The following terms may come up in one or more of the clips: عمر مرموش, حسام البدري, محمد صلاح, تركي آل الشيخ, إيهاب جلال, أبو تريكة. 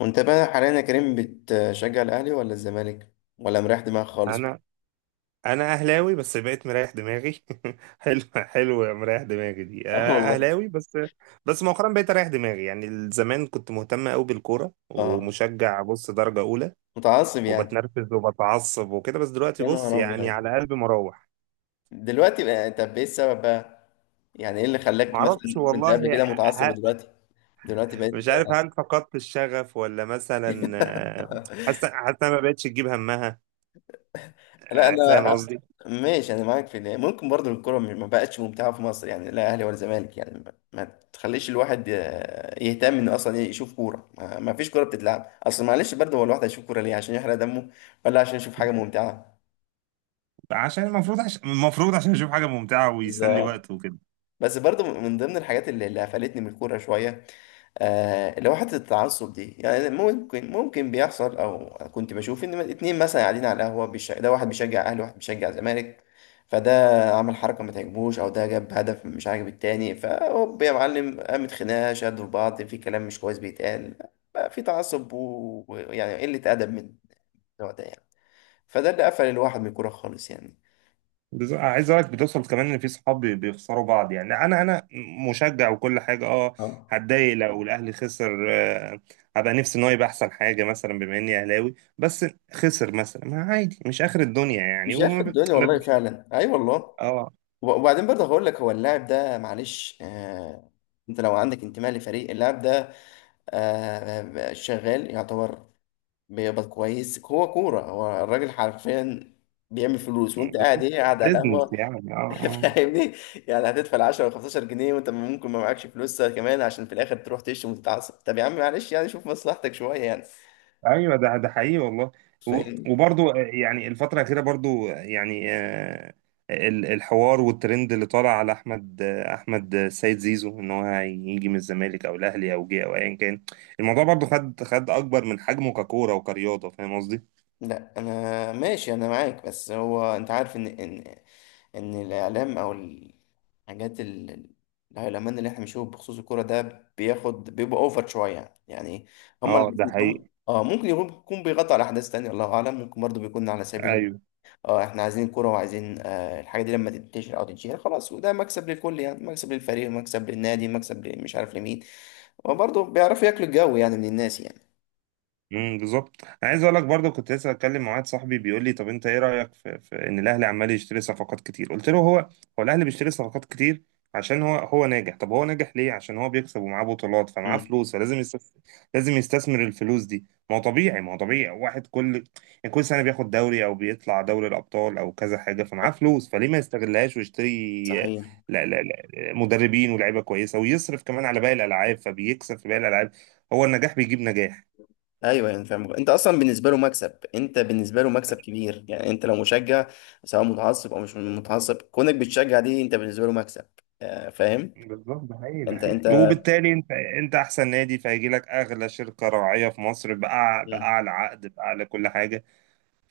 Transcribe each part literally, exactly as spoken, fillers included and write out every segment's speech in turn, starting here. وانت بقى حاليا يا كريم بتشجع الاهلي ولا الزمالك ولا مريح دماغك خالص؟ انا انا اهلاوي، بس بقيت مريح دماغي. حلو حلو، مريح دماغي دي، اه آه، والله. اهلاوي بس. بس مؤخرا بقيت اريح دماغي. يعني زمان كنت مهتم قوي بالكوره اه، ومشجع، بص، درجه اولى، متعصب يعني. وبتنرفز وبتعصب وكده. بس دلوقتي يا بص، نهار يعني ابيض، على قلبي مروح. دلوقتي بقى طب ايه السبب بقى؟ يعني ايه اللي خلاك معرفش مثلا كنت والله. قبل كده متعصب ه- ودلوقتي دلوقتي بقيت؟ مش عارف، هل فقدت الشغف ولا مثلا؟ آه. حاسه حاسه أنا ما بقتش تجيب همها. لا آه، فاهم انا قصدي. ماشي، انا معاك في ده. ممكن برضو الكرة ما بقتش ممتعة في مصر، يعني لا اهلي ولا زمالك، يعني ما ما تخليش الواحد آه، يهتم انه اصلا إيه، يشوف كورة. ما ما فيش كورة بتتلعب. اصل معلش برضو هو الواحد هيشوف كورة ليه؟ عشان يحرق دمه ولا عشان يشوف حاجة ممتعة؟ عشان المفروض عشان المفروض عشان اشوف حاجه ممتعه ويسلي بالظبط. وقته وكده. بس برضو من ضمن الحاجات اللي اللي قفلتني من الكورة شوية، آه، اللي هو حتة التعصب دي. يعني ممكن ممكن بيحصل، أو كنت بشوف إن اتنين مثلا قاعدين على القهوة بيش... ده واحد بيشجع أهلي وواحد بيشجع زمالك، فده عمل حركة ما تعجبوش أو ده جاب هدف مش عاجب التاني، فهوب يا معلم قامت خناقة، شدوا في بعض، في كلام مش كويس بيتقال، بقى في تعصب و- ويعني قلة أدب من النوع ده يعني. فده اللي قفل الواحد من الكورة خالص يعني. بز- عايز اقولك بتوصل كمان ان في صحاب بي- بيخسروا بعض. يعني انا انا مشجع وكل حاجه. اه، اه، هتضايق لو الاهلي خسر، آه. هبقى نفسي ان هو يبقى احسن حاجه، مثلا بما اني اهلاوي. بس خسر مثلا، ما عادي، مش اخر الدنيا يعني. مش عارف وما ب... الدنيا ما ب... والله فعلا، أي والله. اه. وبعدين برضه هقول لك، هو اللاعب ده معلش آه، انت لو عندك انتماء لفريق، اللاعب ده آه شغال يعتبر، بيقبض كويس. هو كورة، هو الراجل حرفيا بيعمل فلوس، وانت قاعد ايه؟ قاعد على بزنس القهوة. يعني، اه، آه. فاهمني يعني؟ هتدفع عشرة و خمستاشر جنيه وانت ممكن ما معكش فلوس كمان، عشان في الاخر تروح تشتم وتتعصب. طب يا عم معلش يعني، شوف مصلحتك شوية يعني. ايوه، ده ده حقيقي والله. و- فاهمني؟ وبرضو، آه، يعني الفتره الاخيره برضو، آه، يعني آه، ال- الحوار والترند اللي طالع على احمد، آه، احمد، آه، سيد زيزو، ان هو هيجي من الزمالك او الاهلي او جه او ايا كان. الموضوع برضو خد خد اكبر من حجمه ككوره وكرياضه. فاهم قصدي؟ لا انا ماشي، انا معاك. بس هو انت عارف ان ان ان الاعلام او الحاجات ال- ال- الهيلمان اللي احنا بنشوفه بخصوص الكوره ده بياخد بيبقى اوفر شويه يعني. هم اه، ده اللي هم حقيقي. اه ممكن يكون يكون بيغطي على احداث تانية، الله اعلم. ممكن برضه بيكون على سبيل، ايوه. اه احنا عايزين كوره وعايزين آه الحاجه دي لما تنتشر او تتشهر خلاص، وده مكسب للكل، يعني مكسب للفريق، مكسب للنادي، مكسب مش عارف لمين. وبرضه بيعرفوا ياكلوا الجو يعني من الناس يعني. امم بالظبط، انا عايز اقول لك برضه كنت لسه اتكلم مع واحد صاحبي بيقول لي طب انت ايه رايك في, في ان الاهلي عمال يشتري صفقات كتير. قلت له هو هو الاهلي بيشتري صفقات كتير عشان هو هو ناجح. طب هو ناجح ليه؟ عشان هو بيكسب ومعاه بطولات، فمعاه امم، فلوس، فلازم يستثمر. لازم يستثمر الفلوس دي. ما هو طبيعي، ما هو طبيعي واحد، كل يعني كل سنه بياخد دوري او بيطلع دوري الابطال او كذا حاجه، فمعاه فلوس، فليه ما يستغلهاش ويشتري؟ صحيح. لا، لا، لا. مدربين ولاعيبه كويسه، ويصرف كمان على باقي الالعاب، فبيكسب في باقي الالعاب. هو النجاح بيجيب نجاح. ايوه يعني فاهم، انت اصلا بالنسبه له مكسب، انت بالنسبه له مكسب كبير يعني. انت لو مشجع، سواء متعصب او مش متعصب، كونك بتشجع دي، انت بالنسبه له مكسب. آه، فاهم. بالظبط، ده حقيقي، ده انت حقيقي. انت وبالتالي انت انت احسن نادي، فهيجي لك اغلى شركه راعيه في مصر، بأع... مم. باعلى عقد، باعلى كل حاجه.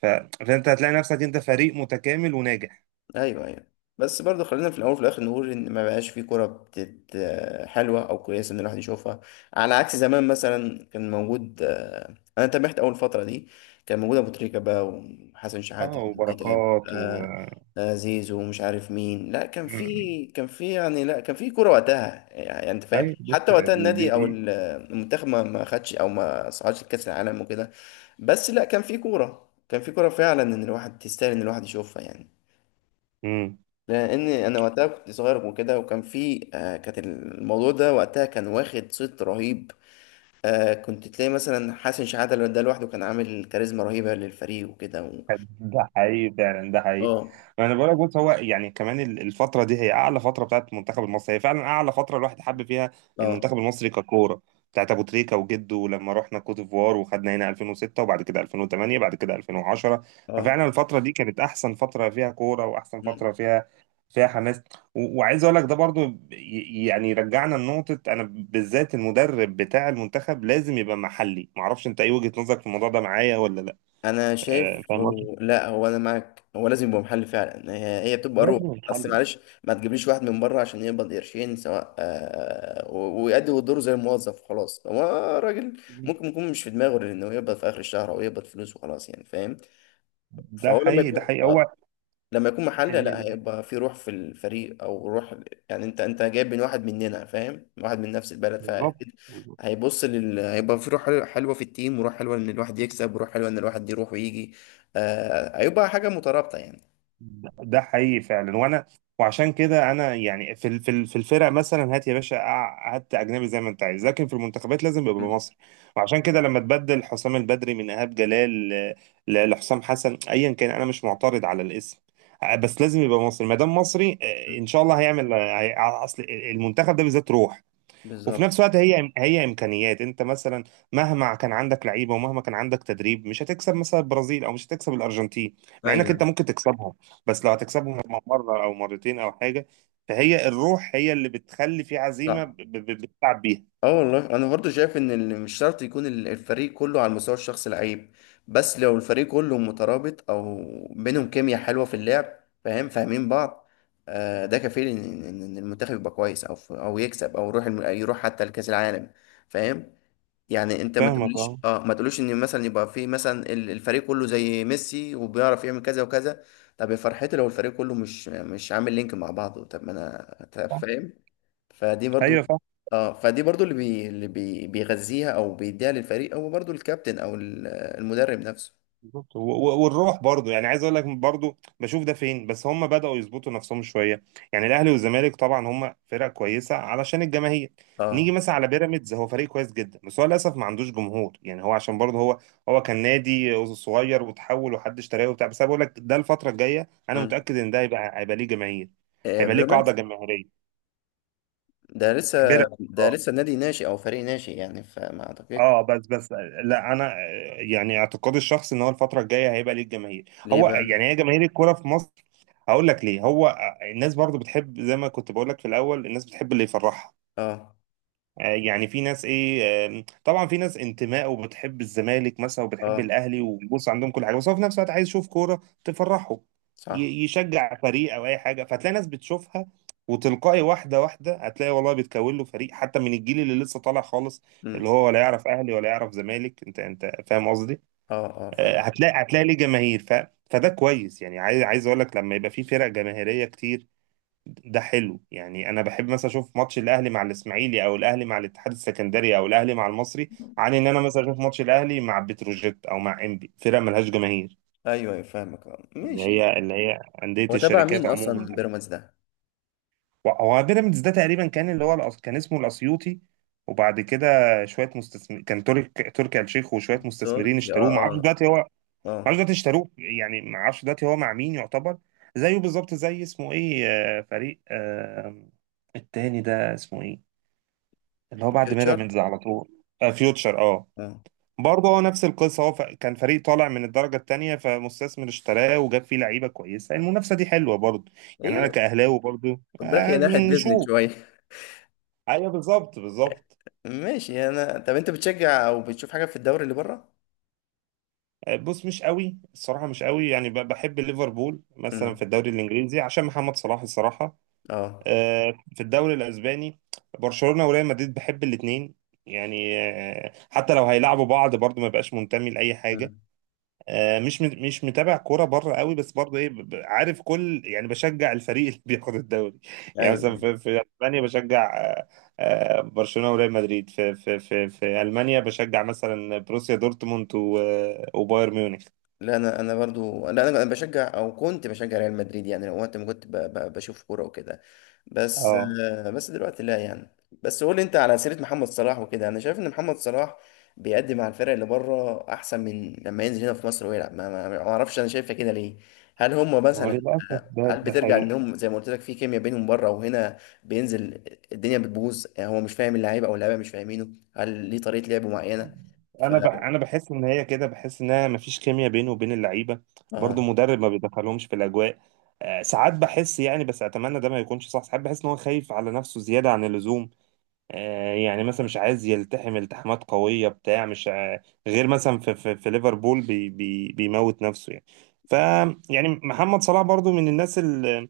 ف... فانت هتلاقي نفسك انت فريق متكامل وناجح. ايوه، ايوه. بس برضو خلينا في الاول وفي الاخر نقول ان ما بقاش في كوره بتت آه، حلوه او كويسه ان الواحد يشوفها. على عكس زمان مثلا، كان موجود آه، انا تابعت اول فتره دي، كان موجود ابو تريكه بقى وحسن شحاته، اه، متعب، وبركات و. آه، آه، زيزو ومش عارف مين. لا كان مم. في، كان في، يعني لا كان في كوره وقتها يعني، انت فاهم. ايوه، بص، حتى وقتها دي دي, النادي او دي. ال- المنتخب ما ما خدش او ما صعدش لكاس العالم وكده، بس لا كان في كوره، كان في كوره فعلا ان الواحد تستاهل ان الواحد يشوفها يعني. مم. لان انا وقتها كنت صغير وكده، وكان في آه، كانت الموضوع ده وقتها كان واخد صيت رهيب. آه، كنت تلاقي مثلا حسن شحاته لو ده لوحده كان عامل كاريزما رهيبه للفريق وكده و... ده حقيقي فعلا، ده حقيقي. اه. ما انا بقول لك، بص، هو يعني كمان ال- الفتره دي هي اعلى فتره بتاعت المنتخب المصري. هي فعلا اعلى فتره الواحد حب فيها اه. المنتخب المصري ككوره، بتاعت ابو تريكه وجده، ولما رحنا كوت ديفوار وخدنا هنا ألفين وستة، وبعد كده ألفين وتمانية، بعد كده ألفين وعشرة. اه. ففعلا الفتره دي كانت احسن فتره فيها كوره، واحسن مم. فتره فيها فيها حماس. و- وعايز اقول لك ده برضو، ي- يعني رجعنا لنقطه: انا بالذات المدرب بتاع المنتخب لازم يبقى محلي. معرفش انت ايه وجهه نظرك في الموضوع ده، معايا ولا لا؟ انا آه، شايف فاهم. و... لا، هو انا معاك، هو لازم يبقى محل فعلا، هي، هي بتبقى روح. لازم اصل الحل. معلش، ما تجيبليش واحد من بره عشان يقبض قرشين سواء آه و- ويأدي دوره زي الموظف وخلاص. هو راجل، ممكن يكون مش في دماغه غير انه يقبض في اخر الشهر او يقبض فلوس وخلاص يعني، فاهم؟ ده فهو لما حقيقي، يكون ده حقيقي. آه، هو لما يكون محلي، ال- لا ال- هيبقى في روح في الفريق او روح يعني. انت انت جايب من واحد مننا، فاهم، واحد من نفس البلد، بالظبط. فاكيد هيبص لل... هيبقى في روح حلوة، حلوة في التيم، وروح حلوة ان الواحد يكسب، وروح حلوة ان الواحد يروح ويجي. آه، هيبقى حاجة مترابطة يعني. ده ده حقيقي فعلا. وانا، وعشان كده انا يعني في ال- في ال- في الفرق مثلا هات يا باشا، أع- هات اجنبي زي ما انت عايز، لكن في المنتخبات لازم يبقى م- مصري. وعشان كده لما تبدل حسام البدري من ايهاب جلال ل- ل- لحسام حسن، ايا كان، انا مش معترض على الاسم. آه، بس لازم يبقى مصري، ما دام مصري م- آه، ان شاء الله هيعمل، آه، هي- اصل المنتخب ده بالذات روح. وفي بالظبط. نفس الوقت هي هي امكانيات. انت مثلا مهما كان عندك لعيبه ومهما كان عندك تدريب، مش هتكسب مثلا البرازيل، او مش هتكسب الارجنتين، مع انك انت ايوه. ممكن تكسبهم. بس لو هتكسبهم مره او مرتين او حاجه، فهي الروح هي اللي بتخلي في عزيمه صح. ب- ب- بتلعب بيها. اه والله، انا برضو شايف ان اللي مش شرط يكون ال- الفريق كله على المستوى الشخصي لعيب، بس لو الفريق كله مترابط او بينهم كيمياء حلوه في اللعب، فاهم، فاهمين بعض، آه، ده كفيل ان ان إن- إن المنتخب يبقى كويس او ف- او يكسب او يروح الم- يروح حتى لكاس العالم، فاهم يعني. انت ما فاهمك، تقوليش اه. اه، ما تقوليش ان مثلا يبقى في مثلا ال- الفريق كله زي ميسي وبيعرف يعمل كذا وكذا. طب يا فرحتي لو الفريق كله مش مش عامل لينك مع بعضه، طب ما انا طب فاهم. فدي برضو. ايوه، اه، فدي برضو اللي بي... اللي بي... بيغذيها او بيديها للفريق هو برضو الكابتن او ال- المدرب نفسه. بالظبط. و- و- والروح برضو يعني، عايز اقول لك برضو بشوف ده فين، بس هم بدأوا يظبطوا نفسهم شويه. يعني الاهلي والزمالك طبعا هم فرق كويسه علشان الجماهير. نيجي اه. مثلا على بيراميدز، هو فريق كويس جدا، بس هو للاسف ما عندوش جمهور. يعني هو عشان برضه هو هو كان نادي صغير وتحول وحد اشتراه وبتاع. بس انا بقول لك ده، الفتره الجايه انا مم. متاكد ان ده هيبقى هيبقى ليه جماهير. آه، هيبقى ليه قاعده بيراميدز. جماهيريه ده لسه، بيراميدز. ده اه، لسه نادي ناشئ او فريق ناشئ يعني، فما اعتقدش. اه، بس، بس. لا، انا، آه، يعني اعتقادي الشخصي ان هو الفتره الجايه هيبقى ليه جماهير. ليه هو بقى؟ يعني هي جماهير الكوره في مصر. هقول لك ليه. هو الناس برضو بتحب، زي ما كنت بقول لك في الاول، الناس بتحب اللي يفرحها. اه. آه، يعني في ناس ايه، آم، طبعا في ناس انتماء وبتحب الزمالك مثلا وبتحب اه. الاهلي وبص عندهم كل حاجه. بس هو في نفس الوقت عايز يشوف كوره تفرحه، صح. ي- يشجع فريق او اي حاجه. فتلاقي ناس بتشوفها، وتلقائي واحده واحده هتلاقي والله بيتكون له فريق، حتى من الجيل اللي لسه طالع خالص، اللي امم. هو ولا يعرف اهلي ولا يعرف زمالك. انت انت فاهم قصدي؟ اه، اه، آه، فاهم. هتلاقي هتلاقي ليه جماهير. ف فده كويس يعني. عايز عايز اقول لك، لما يبقى في فرق جماهيريه كتير، ده حلو يعني. انا بحب مثلا اشوف ماتش الاهلي مع الاسماعيلي، او الاهلي مع الاتحاد السكندري، او الاهلي مع المصري، عن ان انا مثلا اشوف ماتش الاهلي مع بتروجيت او مع انبي، فرق ملهاش جماهير، ايوه، ايوه، فاهمك. اه، اللي ماشي. هي اللي هي انديه هو تبع الشركات مين عموما. اصلا بيراميدز ده؟ هو بيراميدز ده تقريبا كان، اللي هو الأس- كان اسمه الاسيوطي. وبعد كده شويه مستثمر كان، ترك تركي آل الشيخ وشويه مستثمرين تركي، اه. اشتروه. ما اعرفش اه. دلوقتي هو، ما اعرفش اه، دلوقتي اشتروه يعني. ما اعرفش دلوقتي هو مع مين يعتبر. زيه بالظبط زي اسمه ايه، آه، فريق آه، التاني ده اسمه ايه، اللي هو بعد فيوتشر. بيراميدز على طول. آه، فيوتشر، اه. اه. برضه هو نفس القصه. هو ف- كان فريق طالع من الدرجه الثانيه، فمستثمر اشتراه وجاب فيه لعيبه كويسه. المنافسه دي حلوه برضه. يعني انا هي، كاهلاوي برضه، خد بالك آه، هي ناحية بيزنس نشوف. شوية. ايوه، بالظبط بالظبط. ماشي. انا طب انت بتشجع او بتشوف حاجه في الدوري اللي بره؟ آه، بص، مش قوي الصراحه. مش قوي يعني، ب- بحب ليفربول مثلا في امم. الدوري الانجليزي عشان محمد صلاح، الصراحه. اه. آه، في الدوري الاسباني برشلونه وريال مدريد، بحب الاثنين يعني. آه، حتى لو هيلعبوا بعض برضه ما بقاش منتمي لاي حاجه. مم. آه، مش مت- مش متابع كوره بره قوي. بس برضه ايه، ب- ب- عارف كل، يعني بشجع الفريق اللي بياخد الدوري. يعني ايوه، مثلا ايوه. في, في اسبانيا بشجع، آه، آه، برشلونه وريال مدريد. في في في في المانيا بشجع مثلا بروسيا دورتموند و- وبايرن ميونخ. لا انا، انا برضو، لا انا بشجع او كنت بشجع ريال مدريد يعني لو وقت ما كنت ب... ب... بشوف كوره وكده، بس اه، آه، بس دلوقتي لا يعني. بس قول لي، انت على سيره محمد صلاح وكده، انا شايف ان محمد صلاح بيقدم مع الفرق اللي بره احسن من لما ينزل هنا في مصر ويلعب. ما ما ما اعرفش، انا شايفها كده ليه. هل هم ما هو مثلا للاسف، آه، ده هل ده بترجع حقيقي. انهم زي ما قلت لك في كيمياء بينهم بره، وهنا بينزل الدنيا بتبوظ يعني، هو مش فاهم اللعيبه او اللعيبه مش فاهمينه؟ هل ليه طريقه لعب معينه؟ ف، انا بح انا بحس ان هي كده، بحس انها مفيش كيمياء بينه وبين اللعيبه. اه. برضو مدرب ما بيدخلهمش في الاجواء. آه، ساعات بحس يعني، بس اتمنى ده ما يكونش صح. ساعات بحس ان هو خايف على نفسه زياده عن اللزوم. آه، يعني مثلا مش عايز يلتحم التحامات قوية بتاع، مش ع- غير مثلا في في, في ليفربول بي بي بيموت نفسه يعني. ف يعني محمد صلاح برضو من الناس اللي،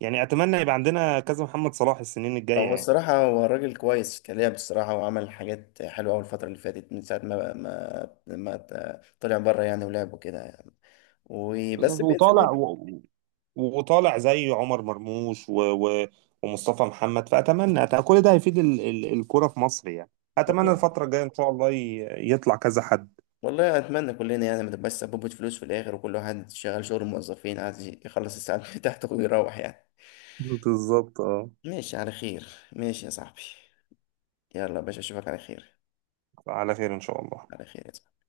يعني اتمنى يبقى عندنا كذا محمد صلاح السنين الجاية هو يعني. الصراحة هو الراجل كويس كلاعب الصراحة، وعمل حاجات حلوة أوي الفترة اللي فاتت من ساعة ما ما ما ت- طلع بره يعني ولعب وكده يعني. بالظبط. وبس بينزل وطالع و... برضه. و- وطالع زي عمر مرموش و و ومصطفى محمد. فاتمنى، أت- كل ده هيفيد ال- ال- الكرة في مصر يعني. اتمنى والله. الفترة الجاية ان شاء الله ي- يطلع كذا حد. والله أتمنى كلنا يعني ما تبقاش سببة فلوس في الآخر، وكل واحد شغال شغل الموظفين عايز يخلص الساعات بتاعته ويروح يعني. بالظبط، اه. ماشي على خير. ماشي يا صاحبي. يلا يا باشا، أشوفك على خير. على خير ان شاء الله. على خير يا صاحبي.